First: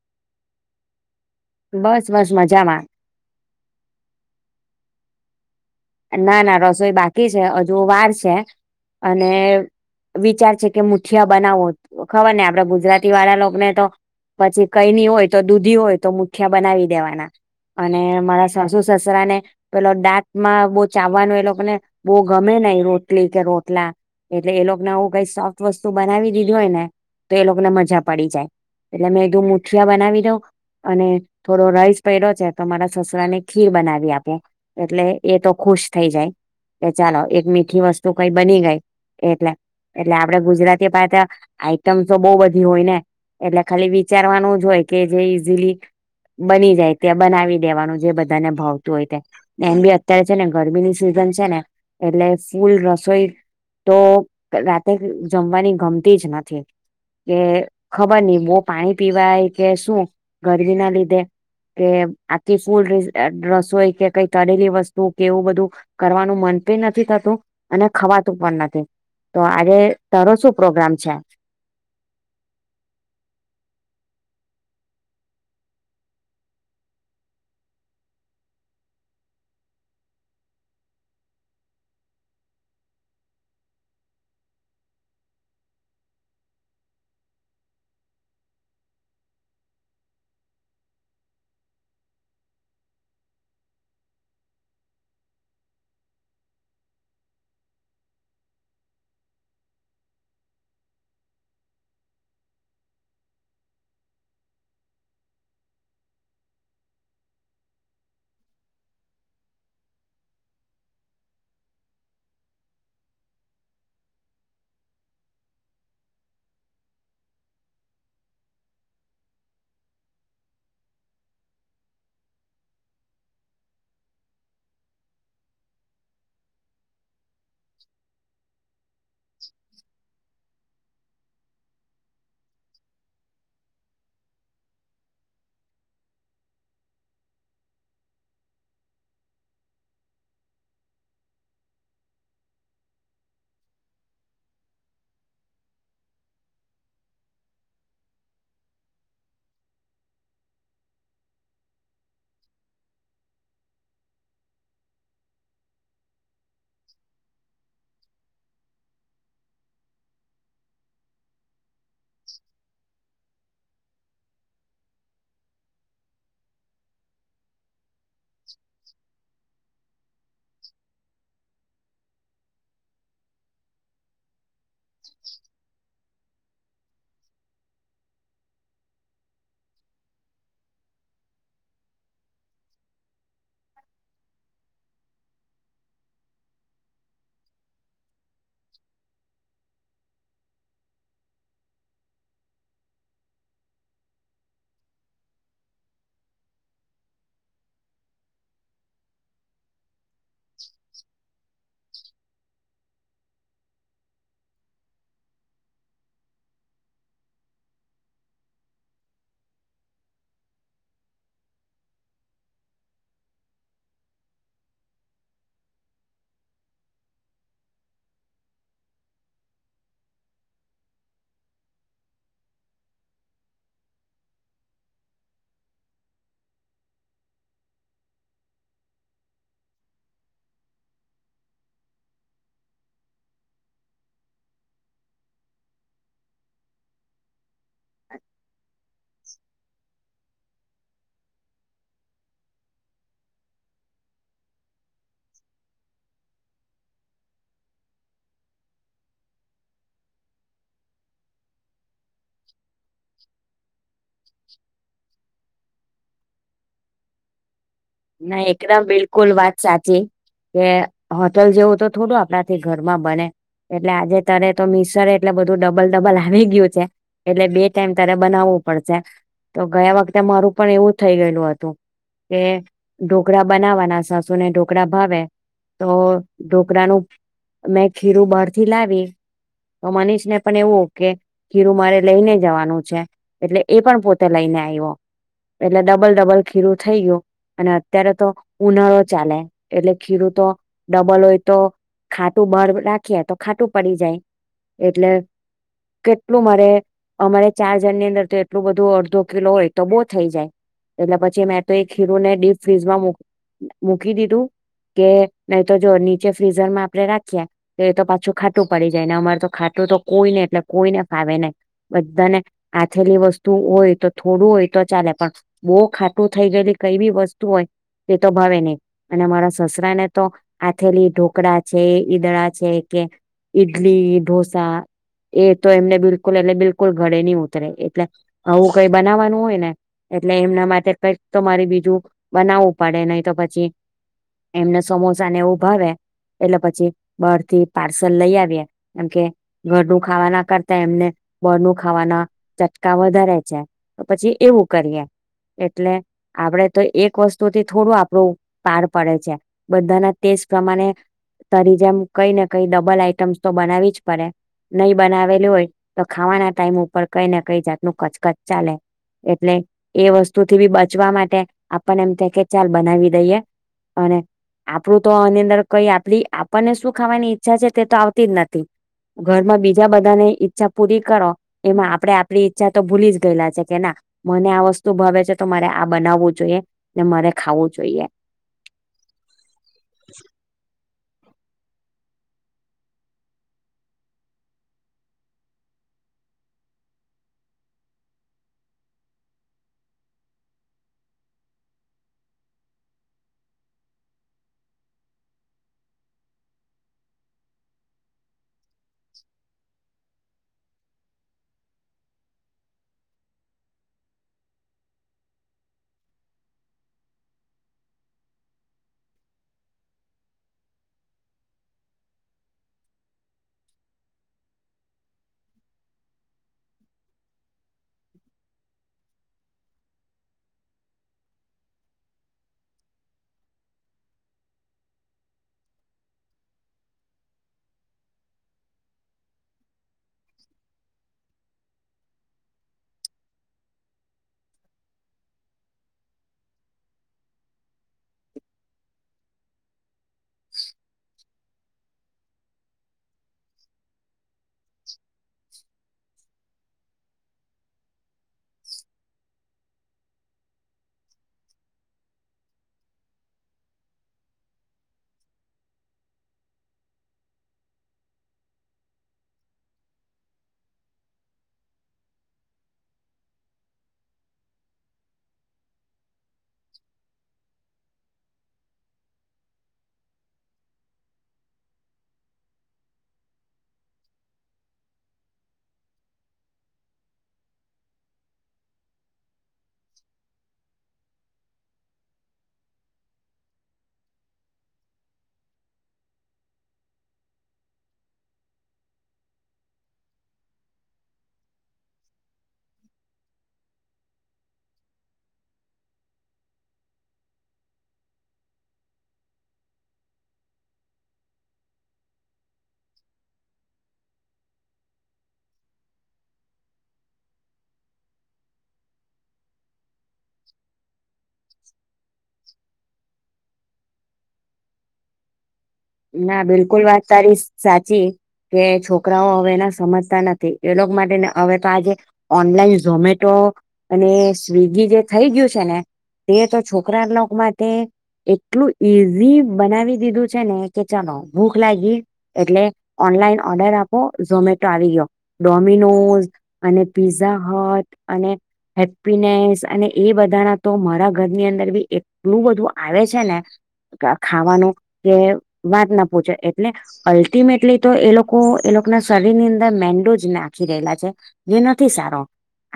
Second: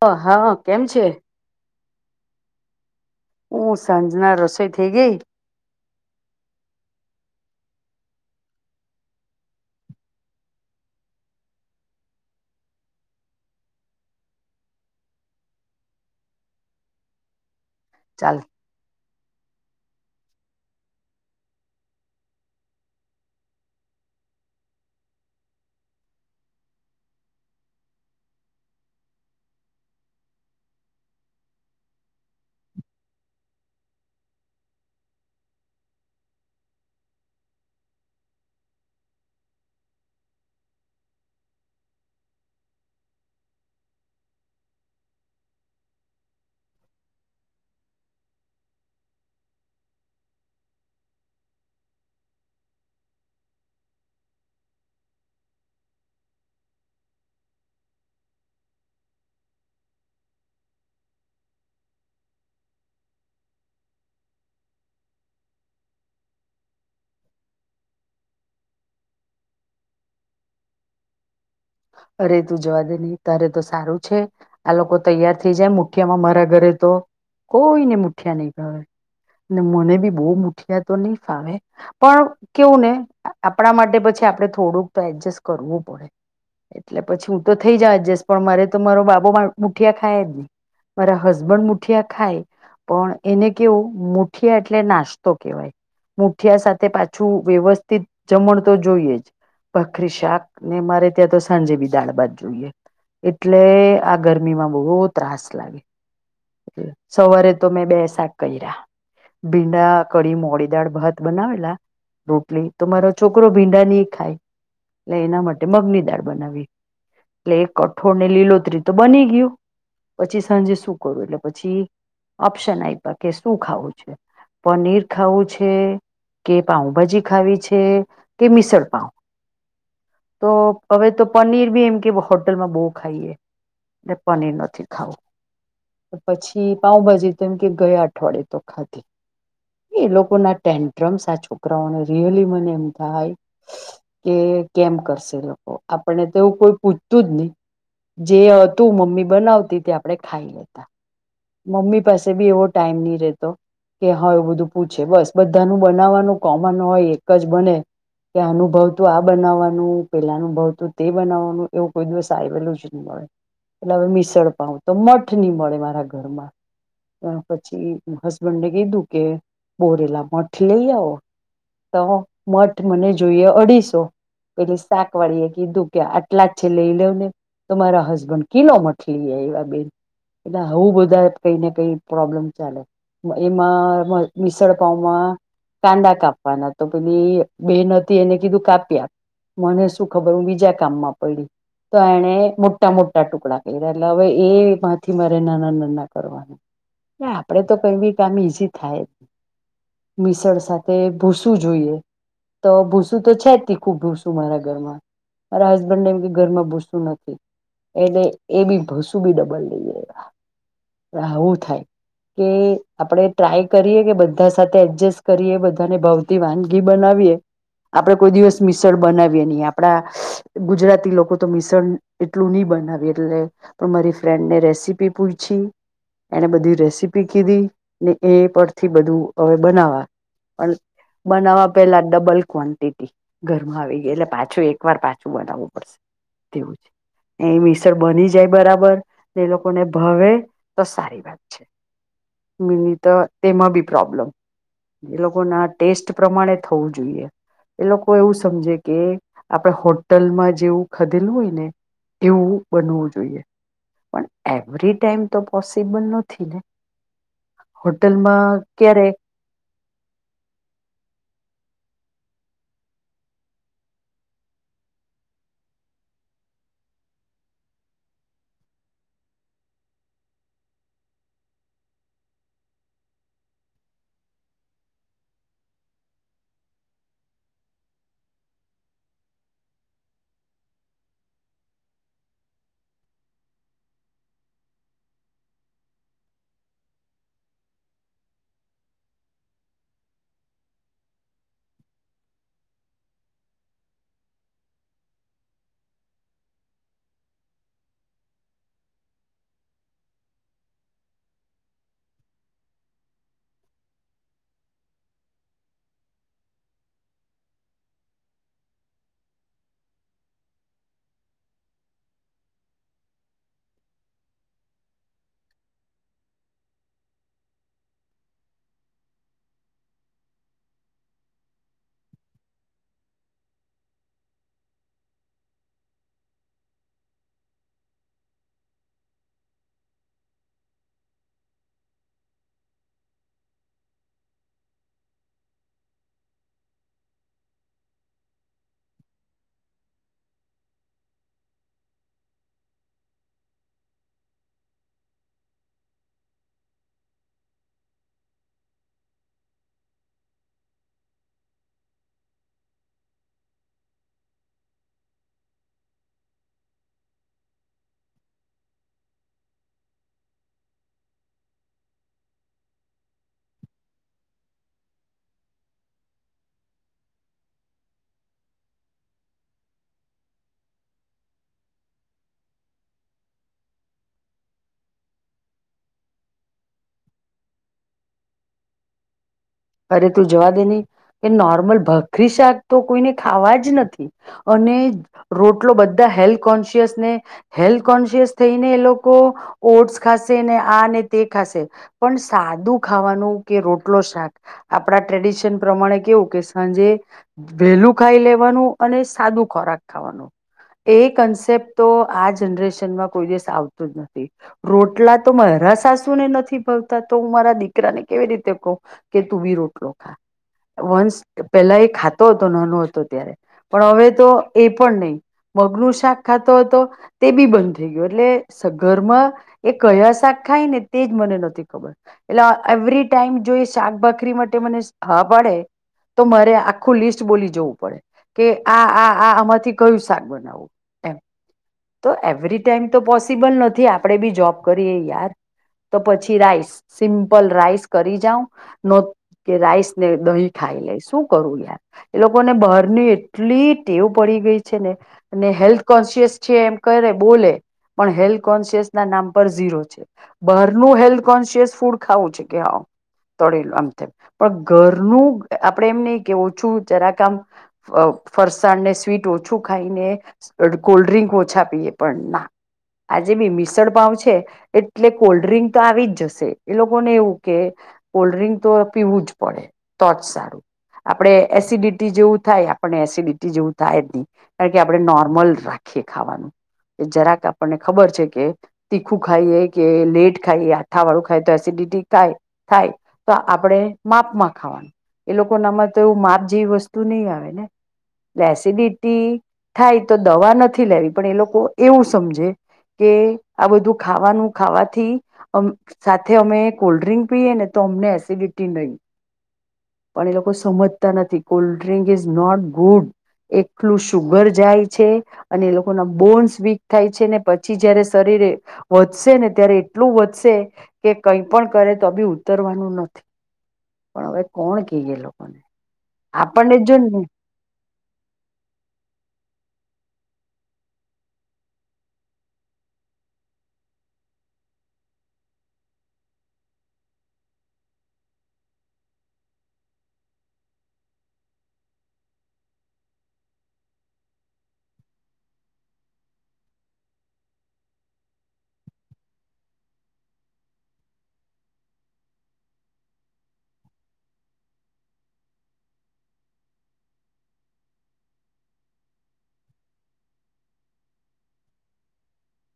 હ હા કેમ છે. બસ બસ મજામાં. હું સાંજના રસોઈ થઈ ગઈ. ના ના રસોઈ બાકી છે હજુ વાર છે અને વિચાર છે કે મુઠિયા બનાવો ખબર ને આપડા ગુજરાતી વાળા લોકોને તો પછી કઈની હોય તો દૂધી હોય તો મુઠિયા બનાવી દેવાના. અને ચાલ મારા સાસુ સસ રાને પેલો દાંત માં. બહુ ચાવવાનું એ લોકોને બહુ ગમે ને રોટલી કે રોટલા એટલે એ લોકોને હું કઈ સોફ્ટ વસ્તુ બનાવી દીધી હોય ને તો એ લોકોને મજા પડી જાય એટલે મેં મુઠિયા બનાવી દઉં અને થોડો રાઈસ વધયો છે તો મારા સસરા ને ખીર બનાવી આપો એટલે એ તો. ખુશ થઈ જાય કે ચાલો એક મીઠી વસ્તુ કઈ બની ગઈ એટલે એટલે આપડે ગુજરાતી પાસે આઈટમ તો બહુ બધી હોય ને એટલે ખાલી વિચારવાનું જ હોય કે જે ઈઝીલી બની જાય ત્યા બનાવી દેવાનું જે બધાને ભાવતું હોય ત એમ બી અત્યારે. જેને ગરમીની સિઝન છે ને એટલે ફૂલ રસોઈ તો રાતે જમવાની ગમતી જ નથી કે ખબર નહી બહ પાણી પીવાય કે શું ગરમી ના લીધે કે આખી ફૂલ રસોઈ કે કઈ તળેલી વસ્તુ. કૂક એવું બધું કરવાનું મન પણ નથી થતું અને ખવાતું પણ નથી તો આજે તારો શું પ્રોગ્રામ છે. અરે તું જવા દે નહી તારે તો સારું છે આ લોકો તૈયાર થઈ જાય મુઠિયામાં મારા ઘરે તો કોઈને મુઠિયા નહીં ભાવે ને મને બી બહુ મુઠિયા તો નહી ફાવે પણ કેવું ને આપણા માટે પછી આપણે થોડુંક તો એડજસ્ટ કરવું પડે. એટલે પછી હું તો થઈ જ એડજસ્ટ પણ મારે તો મારો બાબો મુઠિયા ખાય જ નહી મારા હસબન્ડ મુઠિયા ખાય પણ એને કેવું મુઠિયા એટલે નાસ્તો કેહેવાય મુઠિયા સાથે પાછું વ્યવસ્થિત જમણ તો જોઈએ જ ભાખરી શાક ને મારે. ત્યાં તો સાંજે બી દાળ ભાત જોઈએ એટલે આ ગરમીમાં બહુ ત્રાસ લાગે સવારે તો મેં બે શાક કર્યા ભીંડા કડી મોડી દાળ ભાત બનાવેલા રોટલી તો મારો છોકરો ભીંડા નહી ખાય એટલે એના માટે મગની. દાળ બનાવી એટલે એ કઠોળ ને લીલોતરી તો બની ગયું પછી સાંજે શું કરું એટલે પછી ઓપ્શન આપ્યા કે શું ખાવું છે પનીર ખાવું છે કે પાઉભાજી. ખાવી છે કે મીસળપાવ તો. હવે તો પનીર બી એમ કે હોટલમાં બહુ ખાઈએ પનીર નથી ખાવું પછી પાઉભાજી તો એમ કે ગયા અઠવાડિયે તો ખાધી એ એ લોકો ના ટેન્ટ્રમ્સ આ છોકરાઓને રિયલી મને એમ થાય કે કેમ કરશે. આપણને તો એવું કોઈ પૂછતું જ નહી જે હતું મમ્મી બનાવતી તે આપણે ખાઈ લેતા. મમ્મી પાસે બી એવો ટાઈમ નહી રહેતો કે હા એવું બધું પૂછે બસ બધાનું બનાવવાનું કોમન હોય એક જ બને કે આનુભવ તું આ બનાવવાનું પેલાનુભવ તું તે બનાવવાનું. એવું કોઈ દિવસ આવેલું જ નહી મળે. એટલે હવે મિશળ પાાવ તો મઠ નહી મળે મારા ઘરે ઘરમાં. ત્યાર પછી હસબન્ડ ને કીધુ કે ફોડેલા મઠ લઈ આવો તો મઠ મને જોઈએ અઢીસો પેલી શાકવાળી એ કીધું કે આટલા જ છે લઈ લવ ને તો મારા હસબન્ડ કિલો મઠ લઈ આઇવા બેન. એટલે આઉ બધું દર કઈ ને કઈ પ્રોબ્લેમ ચાલે. એમાં મ મિસળપાવમાં કાંદા કાપવાના તો પે બે બેન હતી એને કીધું કાપી આપ. મને શું ખબર બીજા કામમાં પડી તો એણે મોટા મોટા ટુકડા કર્યા એટલે હવે એ માંથી મારે નાના નાના કરવા. આપડે તો કઈ બી કામ ઈઝી થાય. મીશળ સાથે ભૂસુ જોઈએ. તો ભૂસું તો છે જ તીખું ભૂસું મારા ઘરમાં. મારા હસબન્ડ ને એમ કે ઘરમાં ભૂસું નથી, એટલે એ બી ભૂસું બી ડબલ લઈ આયવા. હાવું થાય, કે આપડે ટ્રાય કરીએ કે બધા સાથે એડજસ્ટ કરીએ, બધાને ભવતી વાનગી બનાવીએ. આપડે કોઈ દિવસ મિસળ બનાવીએ નહી. આપડા ગુજરાતી લોકો તો મિસળ એટલું નહી બનાવીએ એટલે, પણ મારી ફ્રેન્ડને રેસીપી પૂયછી એણે બધી રેસીપી કીધી, ને એ પરથી બધું હવે બનાવા, અન બનાવવા પેલા ડબલ ક્વોન્ટિટી ઘરમાં આવી ગઈ, એટલે પાછું એક વાર પાછું બનાવવું પડશે, તેવું છે. ને એ મિસળ બની જાય બરાબર, ને એ લોકો ને ભાવે તો સારી વાત છે. મિની તો તેમાં બી પ્રોબ્લેમ, એ લોકોના ટેસ્ટ પ્રમાણે થવું જોઈએ. એ લોકો એવું સમજે કે આપણે હોટલમાં જેવું ખાધેલું હોય ને એવું બનવું જોઈએ. પણ એવરી ટાઈમ તો પોસીબલ નથી ને? ના હોટલમાં એકદમ ક્યારે બિલકુલ વાત સાચી, કે હોટલ જેવું તો થોડું આપડાથી ઘરમાં બને. એટલે આજે તારે તો મિસળ એટલે બધું ડબલ-ડબલ આવી ગયું છે, એટલે બે ટાઈમ તારે બનાવવું પડશે. તો ગયા વખતે મારું પણ એવું થઈ ગયેલું હતું, કે ઢોકળા બનાવવાના, સાસુને ઢોકળા ભાવે, તો ઢોકળાનું મેં ખીરું બહારથી લાવી, તો મનીષને પણ એવું કે ખીરું મારે લઈને જવાનું છે, એટલે એ પણ પોતે લઈને આયવો, એટલે ડબલ-ડબલ ખીરું થઈ ગયું. અને અત્યારે તો ઉનાળો ચાલે, એટલે ખીરું તો ડબલ હોય તો ખાટું બાર રાખીએ તો ખાટું પડી જાય, એટલે કેટલું મારે અમારે ચાર જણની અંદર તો એટલું બધું અડધો કિલો હોય તો બહુ થઈ જાય. એટલે પછી મેં તો એક ખીરું ને ડીપ ફ્રીઝમાં મૂક મૂકી દીધું, કે નહીં તો જો નીચે ફ્રીઝર માં આપડે રાખીએ, તો એ તો પાછું ખાટું પડી જાય, ને અમારે તો ખાટું તો કોઈને એટલે કોઈને ભાવે નહીં. બધાને આથેલી વસ્તુ હોય તો થોડું હોય તો ચાલે, પણ બહુ ખાટું થઈ ગયેલી કઈ બી વસ્તુ હોય એ તો ભાવે નહીં, અને મારા સસરાને તો આથેલી ઢોકળા છે, ઈદડા છે કે ઈડલી, ઢોસા એ તો એમને બિલકુલ એટલે બિલકુલ ગળે નહી ઉતરે, એટલે આવું કઈ બનાવવાનું હોય ને એટલે એમના માટે કંઈક તો મારી બીજું બનાવવું પડે, નહી તો પછી એમને સમોસા ને એવુ ભાવે એટલે પછી બાર થી પાર્સલ લઈ આવીએ, એમ કે ઘરનું ખાવાના કરતા એમને બાર નું ખાવાના ચટકા વધારે છે, તો પછી એવું કરીએ. એટલે આપડે તો એક વસ્તુથી થોડું આપણું પાર પડે છે. બધાના ટેસ્ટ પ્રમાણે તારી જેમ કઈ ને કઈ ડબલ આઈટમ્સ તો બનાવી જ પડે, નહીં બનાવેલી હોય તો ખાવાના ટાઈમ ઉપર કંઈ ને કંઈ જાતનું કચકચ ચાલે, એટલે એ વસ્તુ થી બી બચવા મા ટે આપણને એમ થાય કે ચાલ બનાવી દઈએ, અને આપડું તો આની અંદર કંઈ આપડી આપણને શું ખાવાની ઈચ્છા છે તે તો આવતી જ નથી. ઘરમાં બીજા બધાની ઈચ્છા પૂરી કરો એમાં આપડે આપણી ઈચ્છા તો ભૂલી જ ગયેલા છે કે ના મને આ વસ્તુ ભાવે છે તો મારે આ બનાવવું જોઈએ, ને મારે ખાવું જોઈએ. અરે તું જવા દે ને ને નોર્મલ ભાખરી શાક તો કોઈને ખાવા જ નથી, અને રોટલો બધા હેલ્થ કોન્શિયસ ને હેલ્થ કોન્શિયસ થઈને એ લોકો ઓટ્સ ખાશે ને આ ને તે ખાશે, પણ સાદું ખાવાનું કે રોટલો શાક આપણા ટ્રેડિશન પ્રમાણે કેવું કે સાંજે વહેલું ખાઈ લેવાનું, અને સાદું ખોરાક ખાવાનું. એ કન્સેપ્ટ તો આ જનરેશનમાં કોઈ દિવસ આવતું જ નથી. રોટલા તો મારા સાસુ ને નથી ભાવતા તો હું મારા દીકરાને કેવી રીતે કહું. કે તું બી રોટલો ખા. વંસ પેલા એ ખાતો તો નોનો હતો ત્યારે, પણ હવે તો એ પણ નહી. મગનું શાક ખાતો હતો, તે બી બંધ થઈ ગયો. એટલે સ ઘરમાં એ કયા શાક ખાય ને તે જ મને નથી ખબર, એટલે આ એવરી ટાઈમ જોઈશ શાક ભાખરી માટે મને હા પાડે, તો મારે આખું લિસ્ટ બોલી જવું પડે, કે આ આ આ આમાંથી કયું શાક બનાવવું એમ, તો એવરી ટાઈમ તો પોસિબલ નથી આપે બી જોબ કરીએ યાર, તો પછી રાઈસ સિમ્પલ રાઈસ. લો કે રાઈસ ને દહી ખાઈ લે શું કરું યાર એ લોકોને બહારની એટલી ટેવ પડી ગઈ છે, ને અને હેલ્થ કોન્સિયસ છે એમ કરે બોલે, પણ હેલ્થ કોન્શિયસ ના નામ પર ઝીરો છે, બારનું હેલ્થ કોન્શિયસ ફૂડ ખાવું છે કે હ. તળેલું આમ તેમ, પણ ઘરનું આપડે એમ નહિ કે ઓછું જરાક આમ ફ ફરસાણને સ્વીટ ઓછું ખાઈને કોલ્ડ્રિંક ઓછા પીએ, પણ ના આજે બી મિસળ પાાવ છે એટલે કોલ્ડ ડ્રિંક તો આવી જ જશે, એ લોકોને એવું કે કોલ્ડ્રિંક તો પીવું જ પડે, તો જ સારું, આપણે એસિડિટી જેવું થાય, આપણને એસિડિટી જેવું થાય જ નહી કારણ કે આપણે નોર્મલ રાખીએ ખાવાનું જરાક આપણને ખબર છે કે તીખું ખાઈએ કે લેટ ખાઈએ, આથા વાળું ખાય તો એસિડિટી થાય. થાય, તો આપણે માપમાં ખાવાનું, એ લોકો નામાં તો એવું માપ જેવી વસ્તુ નહીં આવે ને, એસિડિટી થાય તો દવા નથી લેવી પણ એ લોકો એવું સમજે, કે આ બધું ખાવાનું ખાવાથી અમ સાથે અમે કોલ્ડ્રીિંક પીને તો અમને એસિડિટી નહીં, પણ એ લોકો સમજતા નથી cold drink is not good, એલું સુુગર જાય છે અને એ લોકો ના બોન્સ વીક થાય છે ને પછી જયારે શરીરે, વધશે ને ત્યારે એટલું વધશે કે કઈ પણ કરે તો બી ઉતરવાનું નથી, પણ હવે કોણ કહીએ લોકોને. ના આપણને બિલકુલ જો વાત તારી નહી સ સાચી કે છોકરાઓ હવે એના સમજ તા નથી એ લોકો માટે ને હવે તો આજ ઓનલાઈન ઝોમેટો, અને સ્વગી જે થઈ ગયું છે ને, તે તો છોકરા લોકો માટે એટલું ઈઝી બનાવી દીધું છે ને. કે ચાલો ભૂખ લાગી, એટલે ઓનલાઈન ઓર્ડર આપો ઝોમેટો આવી ગયો, ડોમિનોઝ અને પીઝા હટ અને, હેપીનેસ અને એ બધાના તો મારા ઘરની અંદર બી એટલું બધું આવે છે ને, ખા ખાવાનું, કે વાત ના પૂછે એટલે, અલ્ટિમેટલી તો એ લોકો એ લોકો ના શરીર ની અંદર મેંદો જ નાખી રહેલા છે, જે નથી સારો,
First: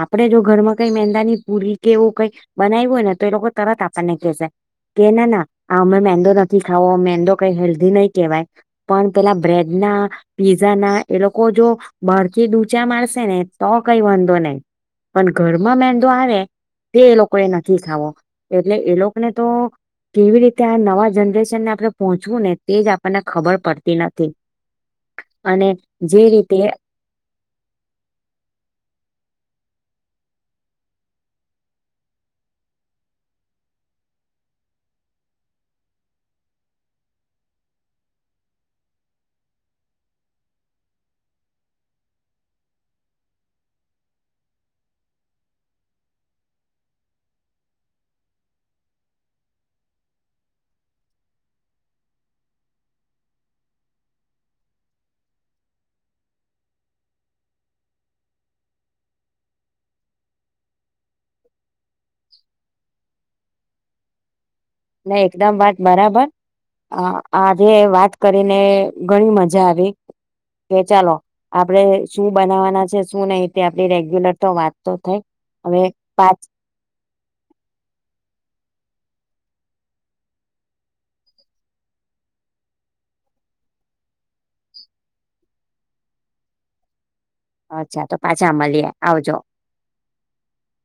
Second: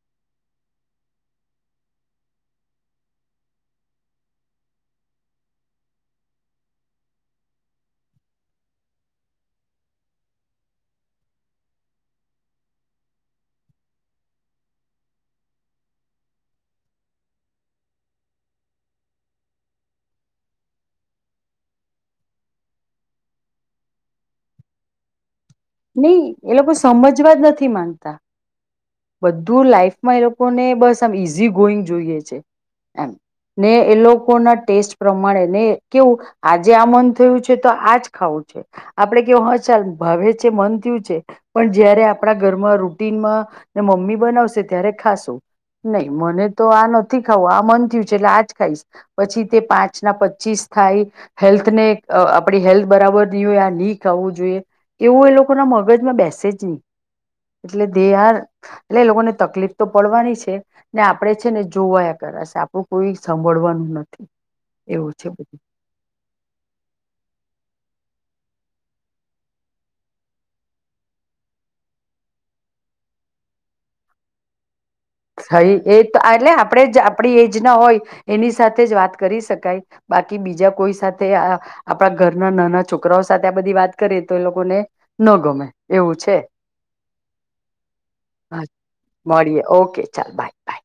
આપડે જો ઘરમાં કઈ મેંદા ની પૂરી કે એવું કઈ બનાવ્યું હોય ને તો એ લોકો તરત આપણને કહેશે, કે ના ના અમે મેંદો નથી ખાવો મેંદો કઈ હેલ્ધી નહી કહેવાય, પણ પેલા બ્રેડ ના પીઝા ના એ લોકો જો બારથી ડૂચા મારશે ને તો કઈ વાંધો નહી, પણ ઘરમાં મેંદો આવે, તે એ લોકો એ નથી ખાવો, એટલે એ લોકોને તો કેવી રીતે આ નવા જનરેશનને આપણે પહોંચવું ને તે જ આપણને ખબર પડતી નથી. અને જે નહી એ રીતે લોકો સમજવા જ નથી માનતા, બધું લાઈફ એ લોકો ને બસ આમ ઈઝી ગોઈંગ જોઈએ છે, એમ ને એ લોકો ના ટેસ્ટ પ્રમાણે ને કેવું આજે આ મન થયું છે તો આજ ખાવું છે, આપડે કેવ હ ચાલ ભ મન થયું છે, પણ જયારે આપણા ઘરમાં રૂટીનમાં, મમ્મી બનાવશે ત્યારે ખાશું નહી મને તો આ નથી ખાવું આ મન થયું છે એટલે આજ ખાઈશ, પછી તે પાંચ ના પચીસ થાય, હેલ્થને આપડી હેલ્થ બરાબર નહી હોય આ નહી ખું જોઈએ. એવું એ લોકોના મગજમાં બેસે જ નહી, એટલે દે આર એટલે એ લોકોને તકલીફ તો પડવાની છે ને આપણેે છે ને જોવાયા કરાશે આપણું કોઈ સાંભળવાનું નથી. એવું ના છે એકદમ બધું વાત બરાબર, આજે વાત કરીને ઘણી મજા આવી, કે ચાલો આપણે શું બનાવાના છે શું નહિ તે આપડી રેગ્યુલર તો વાત તો થઈ સ હવે એ તો પાછ એટલે આપણે જ આપણી એજ ના હોય, એની સાથે જ વાત કરી શકાય બાકી બીજા કોઈ સાથે આપણા ઘરના નાના છોકરાઓ સાથે આ બધી વાત કરી તો એ લોકોને ન ગમે એવું છે અચ્છા તો પાછા હા મળીએ આવજો. મળીએ ઓકે બાય બાય.